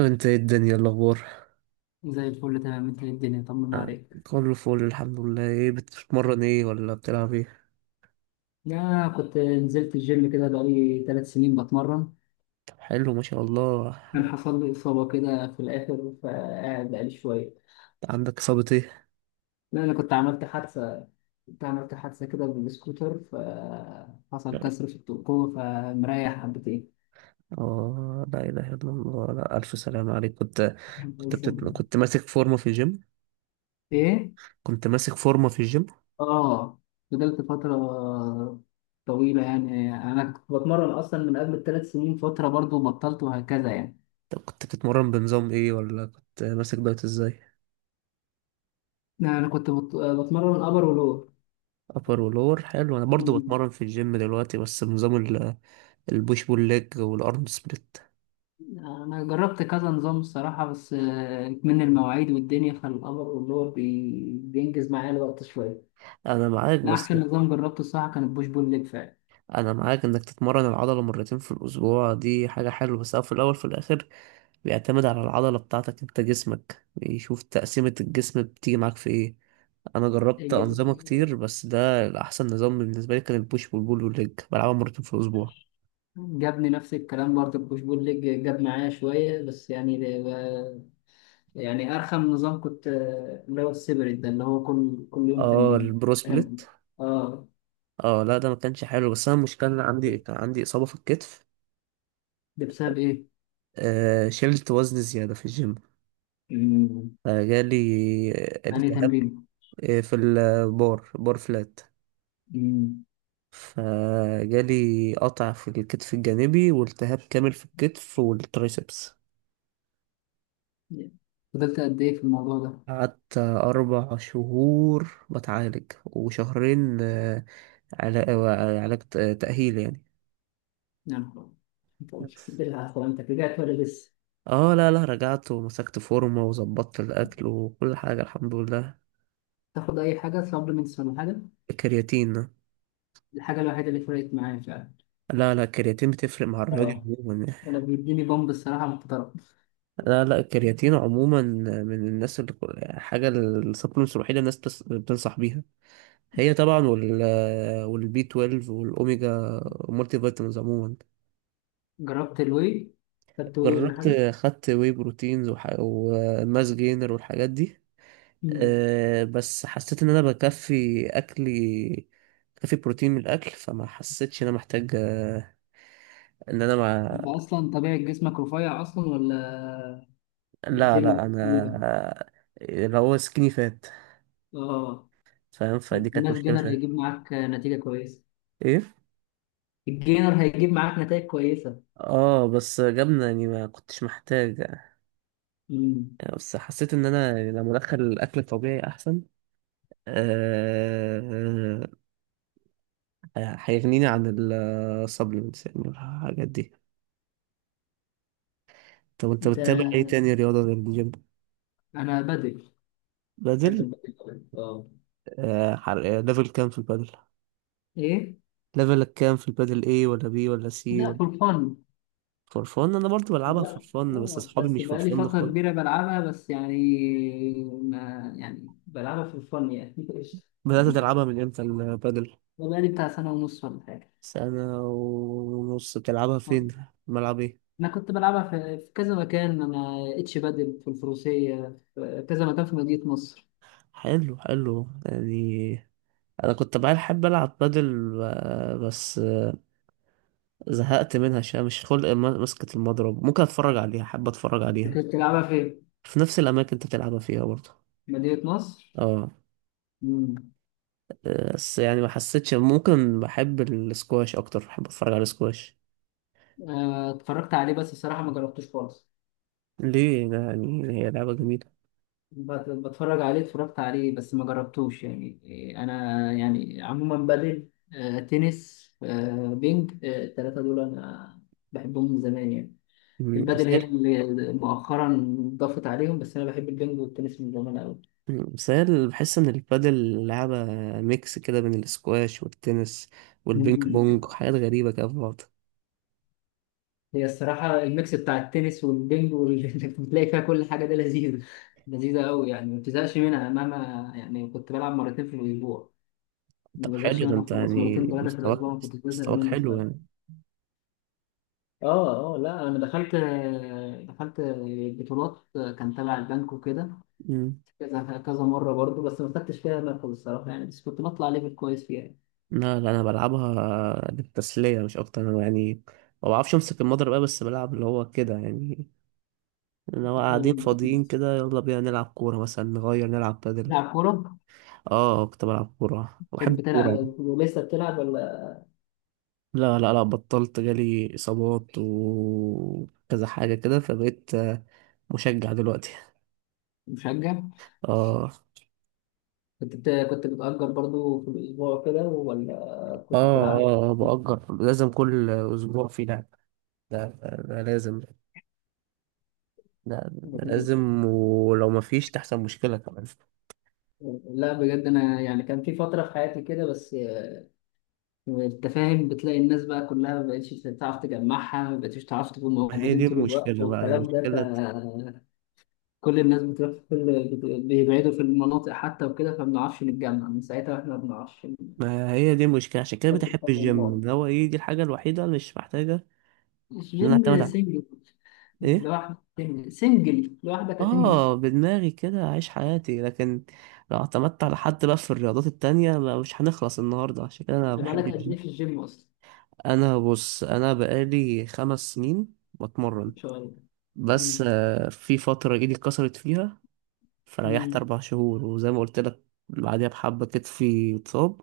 انت ايه الدنيا الاخبار؟ زي الفل، تمام. انت، ايه الدنيا؟ طمنا آه، عليك. كله فول الحمد لله. ايه بتتمرن ايه ولا بتلعب ايه؟ لا، كنت نزلت الجيم كده، بقالي 3 سنين بتمرن. طب حلو ما شاء الله. كان حصل لي إصابة كده في الآخر، فقاعد بقالي شوية. عندك اصابة ايه؟ لا، أنا كنت عملت حادثة. كنت عملت حادثة كده بالسكوتر. فحصل لا. كسر في القوة، فمريح حبتين. اه لا اله الا الله، لا الف سلام عليك. كنت ماسك فورمة في الجيم. إيه؟ كنت ماسك فورمة في الجيم. آه. فضلت فترة طويلة، يعني أنا كنت بتمرن أصلا من قبل الثلاث سنين فترة، برضو بطلت وهكذا يعني. طب كنت بتتمرن بنظام ايه ولا كنت ماسك دايت ازاي؟ لا، أنا كنت بتمرن أبر ولور. ابر ولور حلو. انا برضو بتمرن في الجيم دلوقتي، بس بنظام البوش بول ليج والارم سبليت. انا جربت كذا نظام الصراحه، بس من المواعيد والدنيا، فالامر اللي هو بينجز معايا الوقت شويه. انا معاك، لا، بس احسن نظام جربته الصراحه كان البوش بول ليج فعلا. انا معاك انك تتمرن العضله مرتين في الاسبوع، دي حاجه حلوه. بس هو في الاول في الاخر بيعتمد على العضله بتاعتك، انت جسمك يشوف تقسيمه الجسم بتيجي معاك في ايه. انا جربت انظمه ج- كتير، بس ده الاحسن نظام بالنسبه لي كان البوش والبول والليج بلعبها مرتين في الاسبوع. جابني نفس الكلام برضه، البوش بول ليج جاب معايا شويه بس يعني يعني ارخم نظام كنت اللي هو السيبريت ده، اللي هو كل يوم اه تمرين. البرو سبليت. كان. اه اه لا ده ما كانش حلو. بس انا المشكله إن انا كان عندي اصابه في الكتف. ده بسبب ايه؟ آه شلت وزن زياده في الجيم، مم. فجالي يعني التهاب. تمرين. في البار بار فلات. مم. فجالي قطع في الكتف الجانبي والتهاب كامل في الكتف والترايسبس. فضلت قد ايه في الموضوع ده؟ قعدت أربع شهور بتعالج وشهرين، علاج تأهيل يعني. نعم. بالعافية، انت رجعت ولا لسه؟ اه لا لا، رجعت ومسكت فورمة وظبطت الأكل وكل حاجة الحمد لله. تاخد اي حاجه سبلمنتس ولا حاجه؟ الكرياتين. الحاجه الوحيده اللي فرقت معايا فعلا. لا لا الكرياتين بتفرق مع الرياضي اه، عموما يعني. انا بيديني بامب الصراحه محترم. لا لا الكرياتين عموما من الناس اللي حاجة السبلمنتس الوحيدة الناس بتنصح بيها. هي طبعا، والبي 12 والاوميجا والمالتي فيتامينز عموما. جربت الواي؟ خدت واي ولا جربت، حاجه؟ خدت واي بروتينز وماس جينر والحاجات دي. مم. أه بس حسيت ان انا بكفي اكلي، بكفي بروتين من الاكل، فما حسيتش ان انا محتاج. آه، ان انا مع... انت اصلا طبيعه جسمك رفيع اصلا، ولا لا بتملك لا انا طويلة؟ آه، اللي هو سكيني فات، اه. فاهم؟ فدي كانت الناس مشكلة جينر شوية. هيجيب معاك نتيجه كويسه. ايه الجينر هيجيب معاك نتائج كويسه. اه بس جبنة يعني، ما كنتش محتاج يعني. مم. بس حسيت ان انا لما ادخل الاكل الطبيعي احسن، آه، هيغنيني عن السبلمنتس يعني، الحاجات دي. طب انت بتتابع ايه ده، تاني، رياضة غير الجيم؟ انا بدل. بحب بادل. البدل أوي. اه. ليفل كام في البادل؟ ايه. ليفلك كام في البادل، ايه ولا بي ولا سي لا، ولا؟ فور فن. فور فن. انا برضو بلعبها فور لا، فن، بس لا، اصحابي بس مش فور بقالي فن فترة خالص. كبيرة بلعبها بس يعني، ما يعني بلعبها في الفن يعني قشطة. بدأت تلعبها من امتى البادل؟ بقالي بتاع سنة ونص ولا حاجة. سنة ونص. بتلعبها فين؟ آه. ملعب ايه؟ أنا كنت بلعبها في كذا مكان، أنا اتش بادل في الفروسية، في كذا مكان في مدينة نصر. حلو حلو يعني. انا كنت بقى احب العب بادل، بس زهقت منها شوية. مش خلق مسكة المضرب. ممكن اتفرج عليها، حابة اتفرج أنت عليها. كنت بتلعبها فين؟ في نفس الاماكن انت بتلعبها فيها برضه. مدينة نصر؟ اه مم. بس يعني ما حسيتش. ممكن بحب السكواش اكتر، بحب اتفرج على السكواش. آه، اتفرجت عليه، بس الصراحة ما جربتوش خالص. ليه ده؟ يعني هي لعبة جميلة. بتفرج عليه، اتفرجت عليه، بس ما جربتوش يعني. إيه، انا يعني عموما بدل، تنس، بينج، التلاتة دول انا بحبهم من زمان يعني. مم، بس البدل هي هي اللي مؤخرا ضافت عليهم، بس انا بحب البينج والتنس من زمان قوي. بس بحس ان البادل لعبة ميكس كده بين السكواش والتنس والبينج مم. بونج وحاجات غريبة كده في بعض. هي الصراحة الميكس بتاع التنس والبينج، واللي بتلاقي فيها كل حاجة، ده لذيذ. لذيذة قوي، يعني ما بتزهقش منها مهما. يعني كنت بلعب مرتين في الأسبوع، ما طب بزهقش حلو ده، منها انت خالص. يعني مرتين ثلاثة في مستواك، الأسبوع ما كنتش بزهق مستواك منها. حلو يعني. اه، اه، لا، انا دخلت بطولات كان تبع البنك وكده، مم. كذا كذا مره برضو، بس ما خدتش فيها مركز الصراحه يعني، بس كنت بطلع ليفل كويس فيها. لا لا انا بلعبها للتسليه مش اكتر. انا يعني ما بعرفش امسك المضرب بقى، بس بلعب اللي هو كده يعني. انا قاعدين يعني فاضيين كده يلا بينا نلعب كوره، مثلا نغير نلعب بادل. بتلعب كوره؟ اه كنت بلعب كوره، بحب تحب الكوره. تلعب؟ ولسه بتلعب ولا؟ لا لا لا بطلت، جالي اصابات وكذا حاجه كده، فبقيت مشجع دلوقتي. مشجع. اه كنت بتأجر برضو في الاسبوع كده، ولا اه كنت بتلعب؟ اه. بأجر، لازم كل اسبوع في لعب. ده لازم. ده جميل. لازم، ولو ما فيش تحصل مشكله كمان. لا، بجد انا يعني كان في فتره في حياتي كده، بس انت فاهم، بتلاقي الناس بقى كلها ما بقتش تعرف تجمعها، ما بقتش تعرف تكون ما هي موجودين دي طول الوقت، المشكلة بقى، والكلام ده. المشكلة. فكل الناس بتروح في كل بيبعدوا في المناطق حتى وكده، فما بنعرفش نتجمع من ساعتها، احنا ما بنعرفش ما هي دي المشكلة، عشان كده نطبق بتحب على الجيم بعض. اللي هو ايه، دي الحاجة الوحيدة اللي مش محتاجة ان انا الجيم اعتمد على سنجل. ايه. لوحدك تنزل، سنجل لوحدك هتنزل. اه بدماغي كده اعيش حياتي. لكن لو اعتمدت على حد بقى في الرياضات التانية، مش هنخلص النهاردة، عشان كده انا يبقى لك بحب قد ايه الجيم. في الجيم اصلا؟ بص انا بقالي خمس سنين ان بتمرن، شاء الله. مم. بس في فترة ايدي اتكسرت فيها، فريحت مم. اربع شهور، وزي ما قلت لك بعدها بحبة كتفي اتصاب.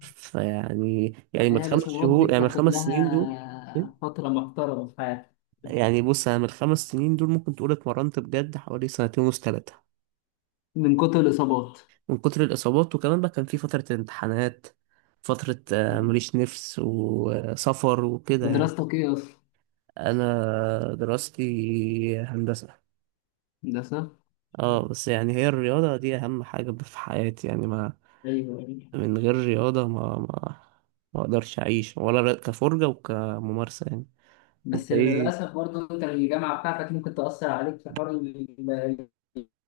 يعني من ما هي الخمس الاصابات دي شهور، يعني من بتاخد الخمس سنين دول. لها فترة محترمة في حياتك. يعني بص انا من الخمس سنين دول ممكن تقول اتمرنت بجد حوالي سنتين ونص تلاتة، من كتر الاصابات. من كتر الاصابات. وكمان بقى كان في فترة امتحانات، فترة مم. مليش نفس وسفر وكده يعني. بدراستك ايه اصلا؟ انا دراستي هندسة. هندسة. اه بس يعني هي الرياضة دي اهم حاجة في حياتي يعني. ما ايوه، ايوه. من غير رياضة ما ما اقدرش اعيش، ولا كفرجة وكممارسة يعني. انت بس ايه؟ للأسف برضه، أنت الجامعة بتاعتك ممكن تأثر عليك في حوار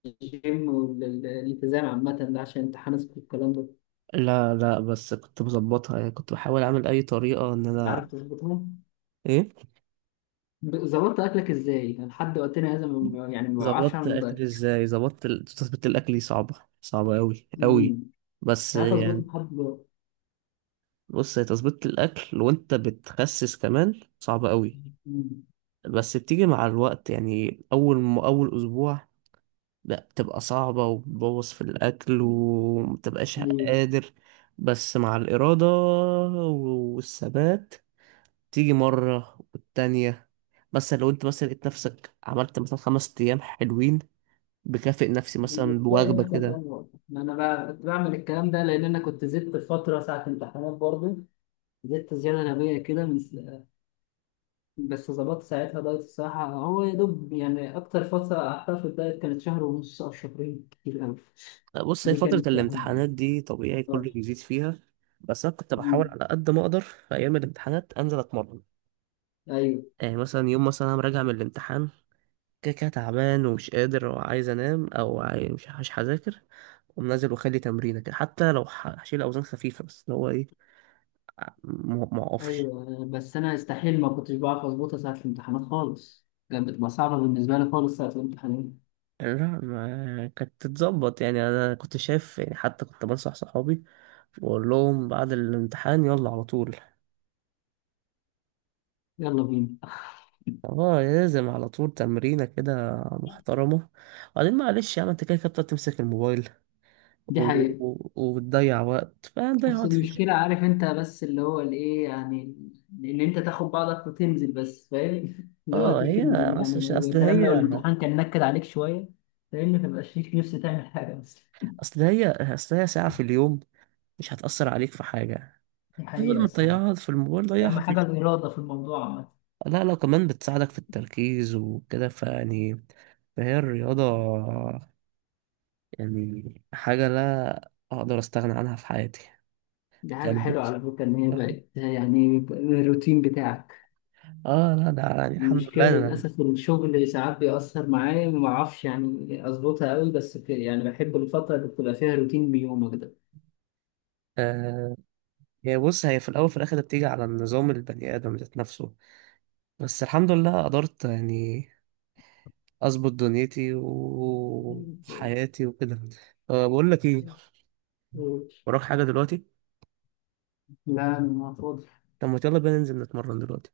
الجيم والالتزام عامة ده، عشان امتحانات والكلام ده. لا لا بس كنت مظبطها يعني، كنت بحاول اعمل اي طريقه ان عارف انا. تظبطهم؟ ايه، ظبطت أكلك إزاي؟ أنا لحد وقتنا هذا يعني ما بعرفش ظبطت أعمل اكلي دايت. ازاي. تظبيط الاكل دي صعبه، صعبه قوي أمم. قوي. بس مش عارف أظبطه يعني، لحد دلوقتي. بص هي تظبيط الاكل وانت بتخسس كمان صعبه قوي. أمم. بس بتيجي مع الوقت يعني. اول اسبوع لا بتبقى صعبه، وبتبوظ في الاكل ومتبقاش أيوه. قادر. بس مع الاراده والثبات تيجي مرة والتانية. مثلا لو انت مثلا لقيت نفسك عملت مثلا خمس ست أيام حلوين، بكافئ نفسي مثلا بتلاقي بوجبة نفسك كده. أمور. ما أنا بقى كنت بعمل الكلام ده لأن أنا كنت زدت فترة ساعة امتحانات برضه، زدت زيادة غبية كده من، بس ظبطت ساعتها دايت الصراحة. هو يا دوب يعني، أكتر فترة قعدتها في الدايت كانت شهر ونص أو شهرين، كتير أوي. بص هي دي فترة كانت واحدة من- الامتحانات دي طبيعي آه. كله بيزيد فيها. بس أنا كنت بحاول مم. على قد ما أقدر في أيام الامتحانات أنزل أتمرن. أيوه، يعني مثلا يوم مثلا أنا راجع من الامتحان، كده كده تعبان ومش قادر وعايز أنام، أو مش هذاكر، أقوم نازل وأخلي تمرينة كده. حتى لو هشيل أوزان خفيفة بس، اللي هو إيه، ما أقفش. أيوه، بس أنا استحيل ما كنتش بعرف أظبطها ساعة الامتحانات خالص، كانت بتبقى صعبة بالنسبة لي خالص ساعة الامتحانات. لا ما كانت تتظبط يعني، انا كنت شايف يعني، حتى كنت بنصح صحابي واقول لهم بعد الامتحان يلا على طول. يلا بينا اه لازم على طول تمرينة كده محترمة. وبعدين معلش يا عم انت كده كده بتقعد تمسك الموبايل دي و... حقيقة. و- وبتضيع وقت، فهتضيع بس وقت في الجيم. المشكلة عارف انت، بس اللي هو الايه يعني، ان انت تاخد بعضك وتنزل بس فاهم اللي هو اه تقول هي، تنزل يعني، بس عشان- ويا اصل سلام هي لو الامتحان كان نكد عليك شوية، فاهمني مبقاش ليك نفس تعمل حاجة، بس اصل هي اصل هي ساعة في اليوم، مش هتأثر عليك في حاجة. دي بدل حقيقة ما الصراحة. تضيعها في الموبايل ضيعها أهم في حاجة الجيم. الإرادة في الموضوع عامة. لا لا كمان بتساعدك في التركيز وكده، فيعني فهي الرياضة يعني حاجة لا أقدر أستغنى عنها في حياتي دي حاجة كمان. حلوة على فكرة، إن هي آه. بقت يعني الروتين بتاعك. لا ده يعني الحمد المشكلة لله أنا. للأسف الشغل ساعات بيأثر معايا، ما أعرفش يعني أظبطها أوي، بس يعني بحب الفترة اللي بتبقى فيها روتين بيومك آه هي في الأول في الآخر بتيجي على النظام، البني آدم ذات نفسه. بس الحمد لله قدرت يعني أظبط دنيتي وحياتي وكده. آه بقول لك إيه، ده. وراك حاجة دلوقتي؟ لا، أنا فاضي. طب ما يلا بينا ننزل نتمرن دلوقتي.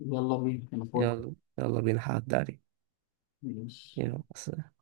يلا بينا، أنا فاضي. يلا يلا بينا هعدي عليك. ماشي. يلا سلام.